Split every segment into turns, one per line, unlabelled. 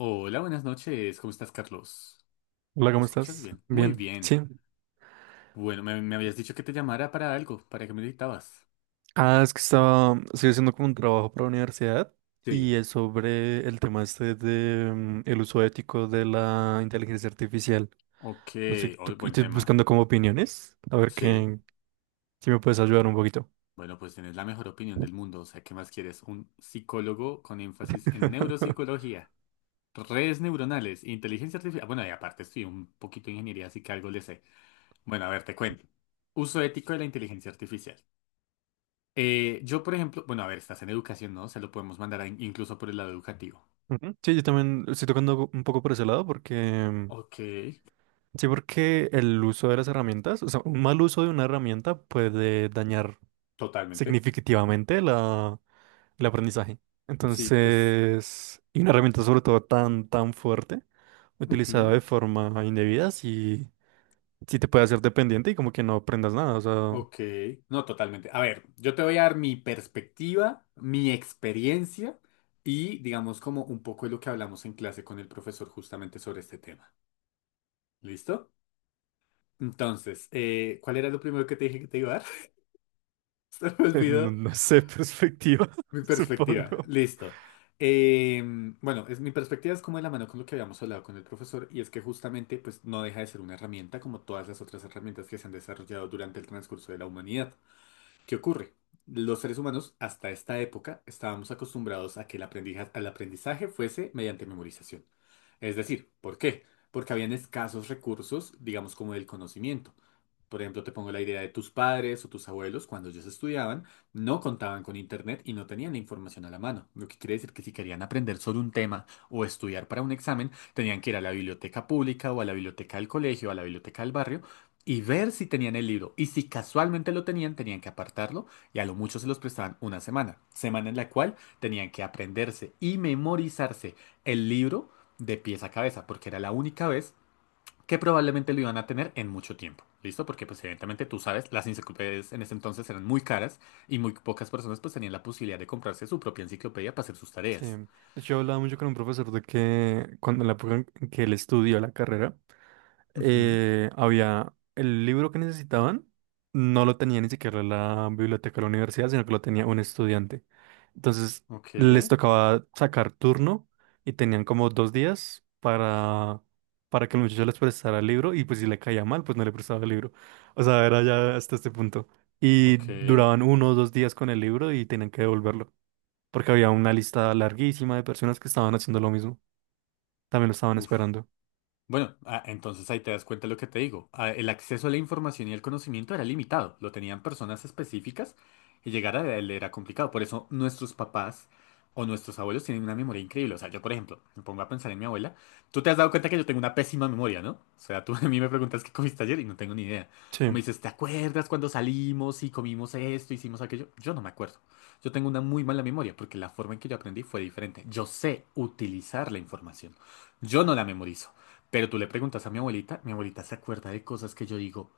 Hola, buenas noches. ¿Cómo estás, Carlos?
Hola,
¿Me
¿cómo
escuchas
estás?
bien? Muy
Bien,
bien.
sí.
Bueno, me habías dicho que te llamara para algo, para que me necesitabas.
Ah, es que estoy haciendo como un trabajo para la universidad y
Sí.
es sobre el tema este de el uso ético de la inteligencia artificial.
Ok,
No sé,
hoy
y
buen
estoy
tema.
buscando como opiniones, a ver
Sí.
qué, si me puedes ayudar un poquito.
Bueno, pues tienes la mejor opinión del mundo. O sea, ¿qué más quieres? Un psicólogo con énfasis en neuropsicología, redes neuronales, inteligencia artificial. Bueno, y aparte estudié un poquito de ingeniería, así que algo le sé. Bueno, a ver, te cuento. Uso ético de la inteligencia artificial. Yo, por ejemplo, bueno, a ver, estás en educación, ¿no? Se lo podemos mandar a- incluso por el lado educativo.
Ujú. Sí, yo también estoy tocando un poco por ese lado porque...
Ok,
Sí, porque el uso de las herramientas, o sea, un mal uso de una herramienta puede dañar
totalmente.
significativamente el aprendizaje.
Sí, pues.
Entonces, y una herramienta sobre todo tan fuerte, utilizada
Ujú.
de forma indebida, sí, sí te puede hacer dependiente y como que no aprendas nada, o sea,
Ok, no, totalmente. A ver, yo te voy a dar mi perspectiva, mi experiencia y digamos como un poco de lo que hablamos en clase con el profesor justamente sobre este tema. ¿Listo? Entonces, ¿cuál era lo primero que te dije que te iba a dar? Se me
no,
olvidó.
no sé, perspectiva,
Mi perspectiva,
supongo.
listo. Eh, bueno, mi perspectiva es como de la mano con lo que habíamos hablado con el profesor y es que justamente pues no deja de ser una herramienta como todas las otras herramientas que se han desarrollado durante el transcurso de la humanidad. ¿Qué ocurre? Los seres humanos hasta esta época estábamos acostumbrados a que el al aprendizaje fuese mediante memorización. Es decir, ¿por qué? Porque habían escasos recursos, digamos, como del conocimiento. Por ejemplo, te pongo la idea de tus padres o tus abuelos, cuando ellos estudiaban, no contaban con internet y no tenían la información a la mano. Lo que quiere decir que si querían aprender sobre un tema o estudiar para un examen, tenían que ir a la biblioteca pública o a la biblioteca del colegio, a la biblioteca del barrio y ver si tenían el libro. Y si casualmente lo tenían, tenían que apartarlo y a lo mucho se los prestaban una semana. Semana en la cual tenían que aprenderse y memorizarse el libro de pies a cabeza, porque era la única vez que probablemente lo iban a tener en mucho tiempo. ¿Listo? Porque pues evidentemente tú sabes, las enciclopedias en ese entonces eran muy caras y muy pocas personas pues tenían la posibilidad de comprarse su propia enciclopedia para hacer sus
Sí.
tareas.
De hecho, yo hablaba mucho con un profesor de que cuando en la época en que él estudió la carrera,
Ujú.
había el libro que necesitaban, no lo tenía ni siquiera la biblioteca de la universidad, sino que lo tenía un estudiante. Entonces,
Ok,
les tocaba sacar turno y tenían como dos días para que el muchacho les prestara el libro y pues si le caía mal, pues no le prestaba el libro. O sea, era ya hasta este punto. Y
ok.
duraban uno o dos días con el libro y tenían que devolverlo porque había una lista larguísima de personas que estaban haciendo lo mismo, también lo estaban
Uf.
esperando.
Bueno, ah, entonces ahí te das cuenta de lo que te digo. Ah, el acceso a la información y el conocimiento era limitado, lo tenían personas específicas y llegar a él era complicado. Por eso nuestros papás o nuestros abuelos tienen una memoria increíble. O sea, yo, por ejemplo, me pongo a pensar en mi abuela. Tú te has dado cuenta que yo tengo una pésima memoria, ¿no? O sea, tú a mí me preguntas qué comiste ayer y no tengo ni idea.
Sí.
O me dices, ¿te acuerdas cuando salimos y comimos esto, hicimos aquello? Yo no me acuerdo. Yo tengo una muy mala memoria porque la forma en que yo aprendí fue diferente. Yo sé utilizar la información. Yo no la memorizo. Pero tú le preguntas a mi abuelita se acuerda de cosas que yo digo,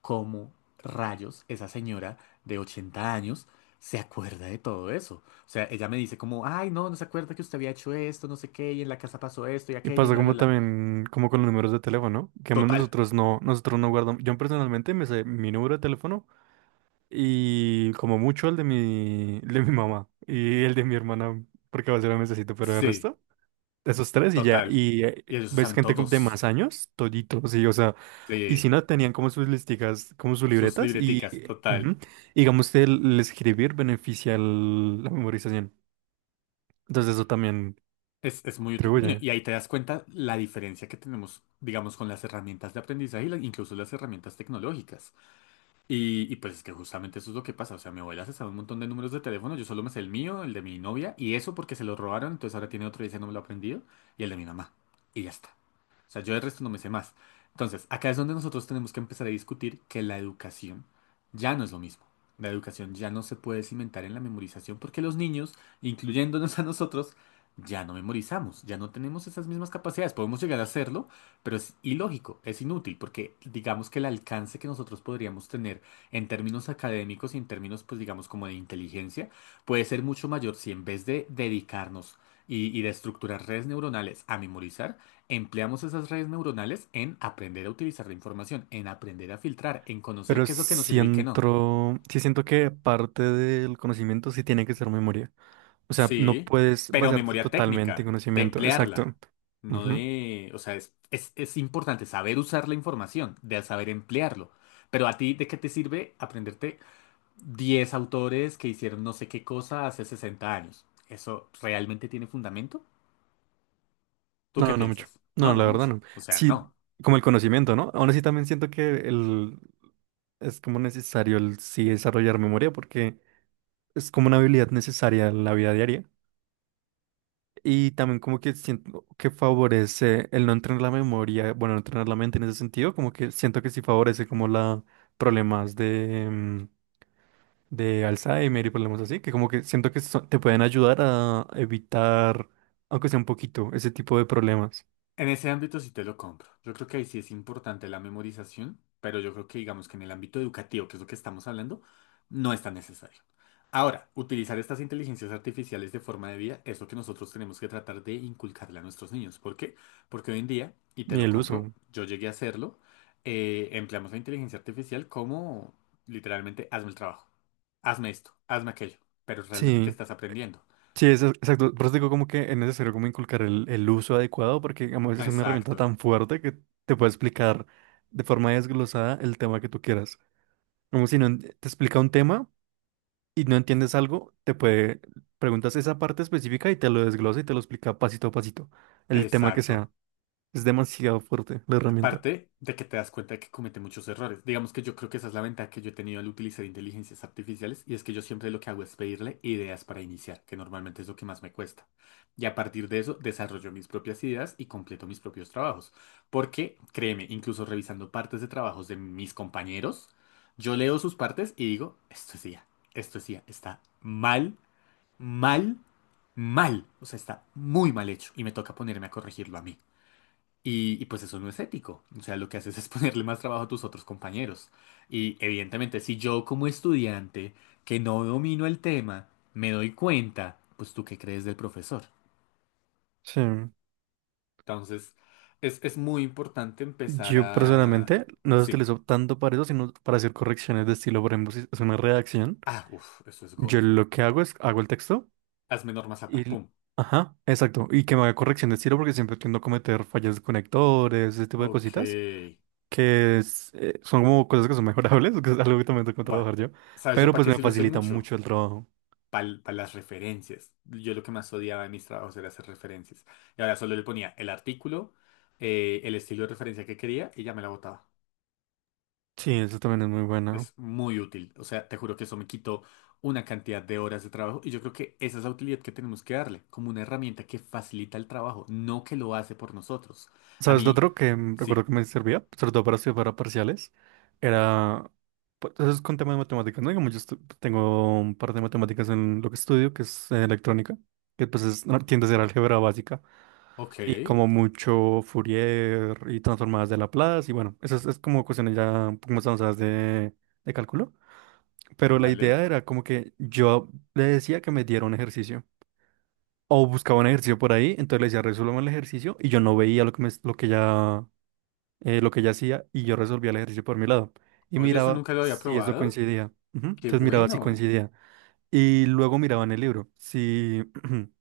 ¿cómo rayos esa señora de 80 años se acuerda de todo eso? O sea, ella me dice como, ay, no, no se acuerda que usted había hecho esto, no sé qué, y en la casa pasó esto y
Y
aquello y
pasa
bla, bla,
como
bla.
también, como con los números de teléfono, que
Total,
nosotros no guardamos, yo personalmente me sé mi número de teléfono y como mucho el de el de mi mamá y el de mi hermana, porque a veces lo necesito, pero el
sí,
resto. Esos tres y ya,
total.
y
Y ellos lo
ves
saben
gente de más
todos.
años, toditos, sí, o sea, y si
Sí,
no, tenían como sus listicas, como sus
sus
libretas, y
libreticas, total.
ujú, digamos que el escribir beneficia la memorización, entonces eso también
Es muy útil. Bueno,
contribuye,
y ahí te das cuenta la diferencia que tenemos, digamos, con las herramientas de aprendizaje y incluso las herramientas tecnológicas. Y pues es que justamente eso es lo que pasa. O sea, mi abuela se sabe un montón de números de teléfono. Yo solo me sé el mío, el de mi novia, y eso porque se lo robaron. Entonces ahora tiene otro y ese no me lo ha aprendido. Y el de mi mamá. Y ya está. O sea, yo el resto no me sé más. Entonces, acá es donde nosotros tenemos que empezar a discutir que la educación ya no es lo mismo. La educación ya no se puede cimentar en la memorización porque los niños, incluyéndonos a nosotros, ya no memorizamos, ya no tenemos esas mismas capacidades. Podemos llegar a hacerlo, pero es ilógico, es inútil, porque digamos que el alcance que nosotros podríamos tener en términos académicos y en términos, pues digamos, como de inteligencia, puede ser mucho mayor si en vez de dedicarnos y de estructurar redes neuronales a memorizar, empleamos esas redes neuronales en aprender a utilizar la información, en aprender a filtrar, en conocer
pero
qué es lo que nos sirve y qué no.
siento, sí siento que parte del conocimiento sí tiene que ser memoria, o sea, no
Sí,
puedes
pero
basarte
memoria
totalmente en
técnica, de
conocimiento, exacto.
emplearla, no
Ujú.
de, o sea, es importante saber usar la información, de saber emplearlo. Pero a ti, ¿de qué te sirve aprenderte 10 autores que hicieron no sé qué cosa hace 60 años? ¿Eso realmente tiene fundamento? ¿Tú qué
No, no mucho.
piensas? No,
No,
no
la verdad no.
mucho. O sea,
Sí,
no.
como el conocimiento, ¿no? Aún así también siento que el es como necesario el sí desarrollar memoria porque es como una habilidad necesaria en la vida diaria. Y también como que siento que favorece el no entrenar la memoria, bueno, no entrenar la mente en ese sentido, como que siento que sí favorece como la problemas de, de Alzheimer y problemas así, que como que siento que te pueden ayudar a evitar, aunque sea un poquito, ese tipo de problemas
En ese ámbito sí te lo compro. Yo creo que ahí sí es importante la memorización, pero yo creo que digamos que en el ámbito educativo, que es lo que estamos hablando, no es tan necesario. Ahora, utilizar estas inteligencias artificiales de forma de vida es lo que nosotros tenemos que tratar de inculcarle a nuestros niños. ¿Por qué? Porque hoy en día, y te
y
lo
el uso.
compro, yo llegué a hacerlo, empleamos la inteligencia artificial como literalmente hazme el trabajo, hazme esto, hazme aquello, pero realmente ¿qué
Sí,
estás aprendiendo?
sí, eso, exacto. Por eso digo como que es necesario como inculcar el uso adecuado porque digamos, es una herramienta
Exacto,
tan fuerte que te puede explicar de forma desglosada el tema que tú quieras. Como si no te explica un tema y no entiendes algo, te puede, preguntas esa parte específica y te lo desglosa y te lo explica pasito a pasito, el tema que sea.
exacto.
Es demasiado fuerte la herramienta.
Parte de que te das cuenta de que comete muchos errores. Digamos que yo creo que esa es la ventaja que yo he tenido al utilizar inteligencias artificiales y es que yo siempre lo que hago es pedirle ideas para iniciar, que normalmente es lo que más me cuesta. Y a partir de eso desarrollo mis propias ideas y completo mis propios trabajos. Porque, créeme, incluso revisando partes de trabajos de mis compañeros, yo leo sus partes y digo, esto es IA, esto es IA, está mal, mal, mal. O sea, está muy mal hecho y me toca ponerme a corregirlo a mí. Y pues eso no es ético. O sea, lo que haces es ponerle más trabajo a tus otros compañeros. Y evidentemente, si yo como estudiante que no domino el tema, me doy cuenta, pues tú qué crees del profesor.
Sí.
Entonces, es muy importante empezar
Yo
a...
personalmente no lo
Sí.
utilizo tanto para eso, sino para hacer correcciones de estilo. Por ejemplo, si es una redacción,
Ah, uff, eso es God.
yo lo que hago es hago el texto.
Hazme norma zapa.
Y,
Pum.
ajá, exacto. Y que me haga corrección de estilo porque siempre tiendo a cometer fallas de conectores, ese tipo de cositas,
Ok.
que es, son como cosas que son mejorables, que es algo que también tengo que
Buah.
trabajar yo,
¿Sabes yo
pero
para
pues
qué
me
se luce
facilita
mucho?
mucho el trabajo.
Para las referencias. Yo lo que más odiaba de mis trabajos era hacer referencias. Y ahora solo le ponía el artículo, el estilo de referencia que quería y ya me la botaba.
Sí, eso también es muy bueno.
Es muy útil. O sea, te juro que eso me quitó una cantidad de horas de trabajo y yo creo que esa es la utilidad que tenemos que darle, como una herramienta que facilita el trabajo, no que lo hace por nosotros. A
¿Sabes? Lo
mí,
otro que recuerdo
sí.
que me servía, sobre todo para estudiar para parciales, era... pues, eso es con tema de matemáticas, ¿no? Digamos, tengo un par de matemáticas en lo que estudio, que es electrónica, que pues es, no, tiende a ser álgebra básica.
Ok,
Y como mucho Fourier y transformadas de Laplace, y bueno, eso es como cuestiones ya un poco más avanzadas de cálculo. Pero la
vale.
idea era como que yo le decía que me diera un ejercicio, o buscaba un ejercicio por ahí, entonces le decía, resuélveme el ejercicio, y yo no veía lo que, me, lo que ya, lo que ella hacía, y yo resolvía el ejercicio por mi lado. Y
Oye, eso
miraba
nunca lo había
si eso
probado.
coincidía. Ujú.
Qué
Entonces miraba si
bueno.
coincidía. Y luego miraba en el libro, si...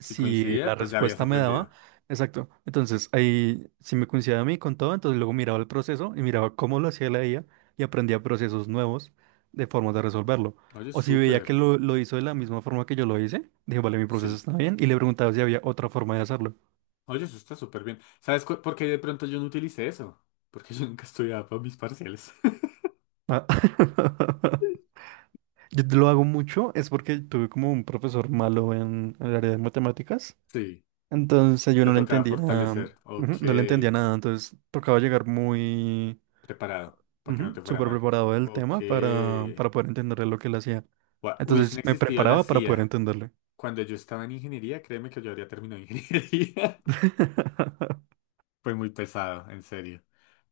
Si
la
coincidía, pues ya habías
respuesta me daba.
aprendido.
Exacto. Entonces, ahí, si me coincidía a mí con todo, entonces luego miraba el proceso y miraba cómo lo hacía la IA y aprendía procesos nuevos de formas de resolverlo.
Oye,
O si veía que
súper.
lo hizo de la misma forma que yo lo hice, dije, vale, mi proceso
Sí.
está bien, y le preguntaba si había otra forma de hacerlo.
Oye, eso está súper bien. ¿Sabes cu- por qué de pronto yo no utilicé eso? Porque yo nunca estudiaba para mis parciales.
Ah, yo lo hago mucho, es porque tuve como un profesor malo en el área de matemáticas.
Sí,
Entonces yo
te
no le
tocaba
entendía,
fortalecer.
ujú,
Ok,
no le entendía nada, entonces tocaba llegar muy
preparado, para que no
ujú,
te fuera
súper
mal.
preparado del
Ok.
tema para poder entenderle lo que él hacía.
Gua- Hubiesen
Entonces me
existido la
preparaba para poder
CIA
entenderle.
cuando yo estaba en ingeniería, créeme que yo habría terminado ingeniería. Fue muy pesado, en serio.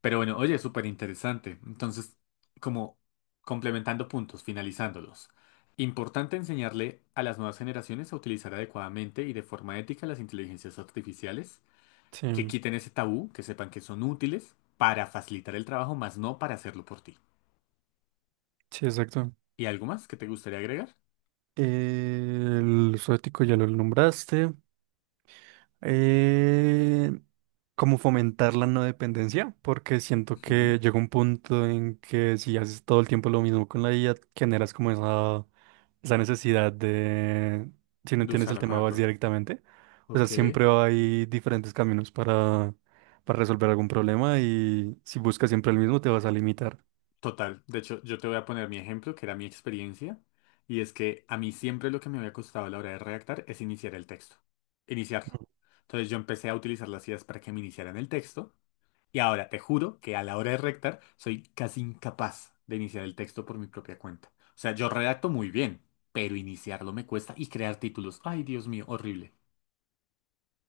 Pero bueno, oye, súper interesante. Entonces, como complementando puntos, finalizándolos. Importante enseñarle a las nuevas generaciones a utilizar adecuadamente y de forma ética las inteligencias artificiales, que
Sí,
quiten ese tabú, que sepan que son útiles para facilitar el trabajo, más no para hacerlo por ti.
sí, exacto.
¿Y algo más que te gustaría agregar?
El zoético ya lo nombraste. Eh, como fomentar la no dependencia, porque siento
Ujú,
que llega un punto en que si haces todo el tiempo lo mismo con la IA, generas como esa necesidad de, si no
de
entiendes el
usarla
tema,
para
vas
todo.
directamente. O sea,
Ok.
siempre hay diferentes caminos para resolver algún problema y si buscas siempre el mismo, te vas a limitar.
Total, de hecho, yo te voy a poner mi ejemplo, que era mi experiencia, y es que a mí siempre lo que me había costado a la hora de redactar es iniciar el texto, iniciarlo. Entonces yo empecé a utilizar las ideas para que me iniciaran el texto, y ahora te juro que a la hora de redactar soy casi incapaz de iniciar el texto por mi propia cuenta. O sea, yo redacto muy bien, pero iniciarlo me cuesta y crear títulos. Ay, Dios mío, horrible.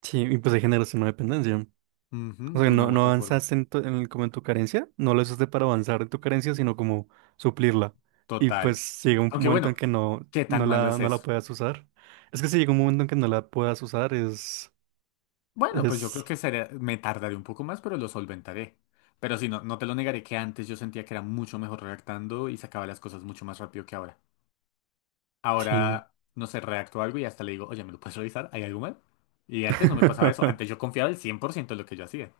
Sí, y pues ahí generas una dependencia.
Ujú,
O
de
sea,
una
no,
u
no
otra forma.
avanzaste en como en tu carencia, no lo usaste para avanzar en tu carencia, sino como suplirla. Y
Total.
pues llega un
Aunque
momento en
bueno,
que no,
¿qué
no
tan malo
la,
es
no la
eso?
puedas usar. Es que si llega un momento en que no la puedas usar,
Bueno, pues yo creo
es,
que sería- me tardaré un poco más, pero lo solventaré. Pero sí, no, no te lo negaré que antes yo sentía que era mucho mejor redactando y sacaba las cosas mucho más rápido que ahora.
sí.
Ahora, no sé, redacto algo y hasta le digo, oye, ¿me lo puedes revisar? ¿Hay algo mal? Y antes no me pasaba eso. Antes yo confiaba el 100% de lo que yo hacía.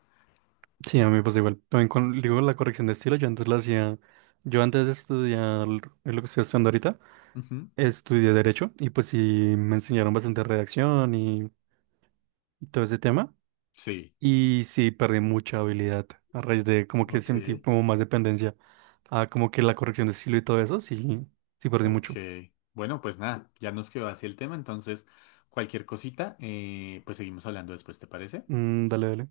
Sí, a mí me pasa igual. También con, digo, la corrección de estilo, yo antes la hacía, yo antes de estudiar lo que estoy estudiando ahorita,
Ujú.
estudié Derecho y pues sí me enseñaron bastante redacción y todo ese tema.
Sí,
Y sí, perdí mucha habilidad a raíz de como que
ok,
sentí como más dependencia a como que la corrección de estilo y todo eso. Sí, sí, perdí
ok.
mucho.
Bueno, pues nada, ya nos quedó así el tema. Entonces, cualquier cosita, pues seguimos hablando después, ¿te parece?
Mm, dale, dale.